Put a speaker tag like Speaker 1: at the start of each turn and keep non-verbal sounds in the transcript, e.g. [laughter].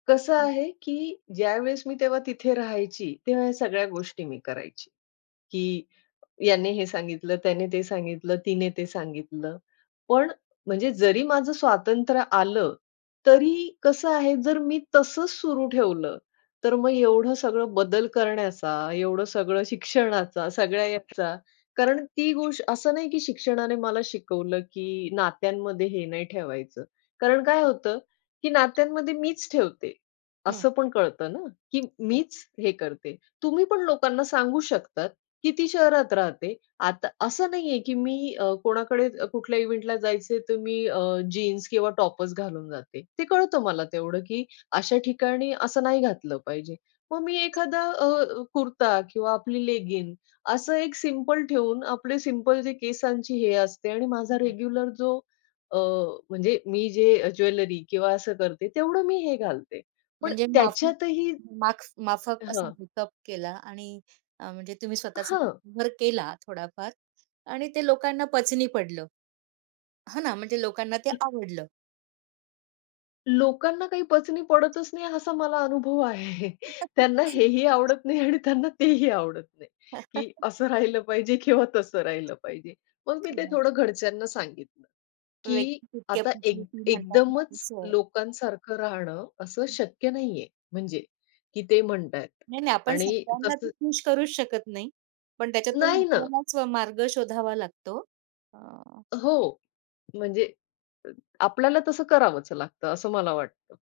Speaker 1: कसं
Speaker 2: हं.
Speaker 1: आहे, की ज्यावेळेस मी तेव्हा तिथे राहायची त्यावेळेस ह्या सगळ्या गोष्टी मी करायची, की याने हे सांगितलं, त्याने ते सांगितलं, तिने ते सांगितलं. पण म्हणजे जरी माझं स्वातंत्र्य आलं तरी कसं आहे जर मी तसंच सुरू ठेवलं तर मग एवढं सगळं बदल करण्याचा एवढं सगळं शिक्षणाचा सगळ्या ह्याचा कारण ती गोष्ट असं नाही, की शिक्षणाने मला शिकवलं, की नात्यांमध्ये हे नाही ठेवायचं. कारण काय होतं, की नात्यांमध्ये मीच ठेवते,
Speaker 2: हं.
Speaker 1: असं पण कळतं ना, की
Speaker 2: हं.
Speaker 1: मीच हे करते. तुम्ही पण लोकांना सांगू शकतात, की ती शहरात राहते आता असं नाहीये, की मी अ, कोणाकडे कुठल्या इव्हेंटला जायचंय तर मी अ, जीन्स किंवा टॉपच घालून जाते. ते कळतं मला तेवढं, की अशा ठिकाणी असं नाही घातलं पाहिजे. मग मी एखादा अ, कुर्ता किंवा आपली लेगिंग असं एक सिम्पल ठेऊन आपले सिम्पल जे केसांची हे असते आणि माझा रेग्युलर जो अ, म्हणजे मी जे ज्वेलरी किंवा असं करते तेवढं मी हे घालते पण
Speaker 2: म्हणजे माफी
Speaker 1: त्याच्यातही
Speaker 2: माक्स माफक असा
Speaker 1: हां.
Speaker 2: मेकअप केला आणि अ, म्हणजे तुम्ही स्वतःचा
Speaker 1: हां.
Speaker 2: [unintelligible] केला थोडाफार आणि ते लोकांना पचनी पडलं. हां ना, म्हणजे लोकांना ते आवडलं.
Speaker 1: लोकांना काही पचनी पडतच नाही असा मला अनुभव आहे. त्यांना हेही
Speaker 2: [unintelligible]
Speaker 1: आवडत नाही आणि त्यांना तेही आवडत नाही, की
Speaker 2: [chuckles]
Speaker 1: असं राहिलं पाहिजे किंवा तसं राहिलं पाहिजे. मग मी ते थोडं
Speaker 2: [unintelligible]
Speaker 1: घरच्यांना सांगितलं, की
Speaker 2: व्यक्ती तितक्या
Speaker 1: आता एक
Speaker 2: प्रकृती म्हणतात ना
Speaker 1: एकदमच
Speaker 2: तसं आहे.
Speaker 1: लोकांसारखं राहणं असं शक्य नाहीये म्हणजे की ते म्हणतायेत
Speaker 2: नाही, नाही आपण
Speaker 1: आणि
Speaker 2: सगळ्यांना तर
Speaker 1: तसं
Speaker 2: खुश करूच शकत नाही. पण त्याच्यातून
Speaker 1: नाही ना.
Speaker 2: आपल्यालाचं मार्ग शोधावा लागतो अ
Speaker 1: हो, म्हणजे अ आपल्याला तसं करावंच लागतं असं मला वाटतं.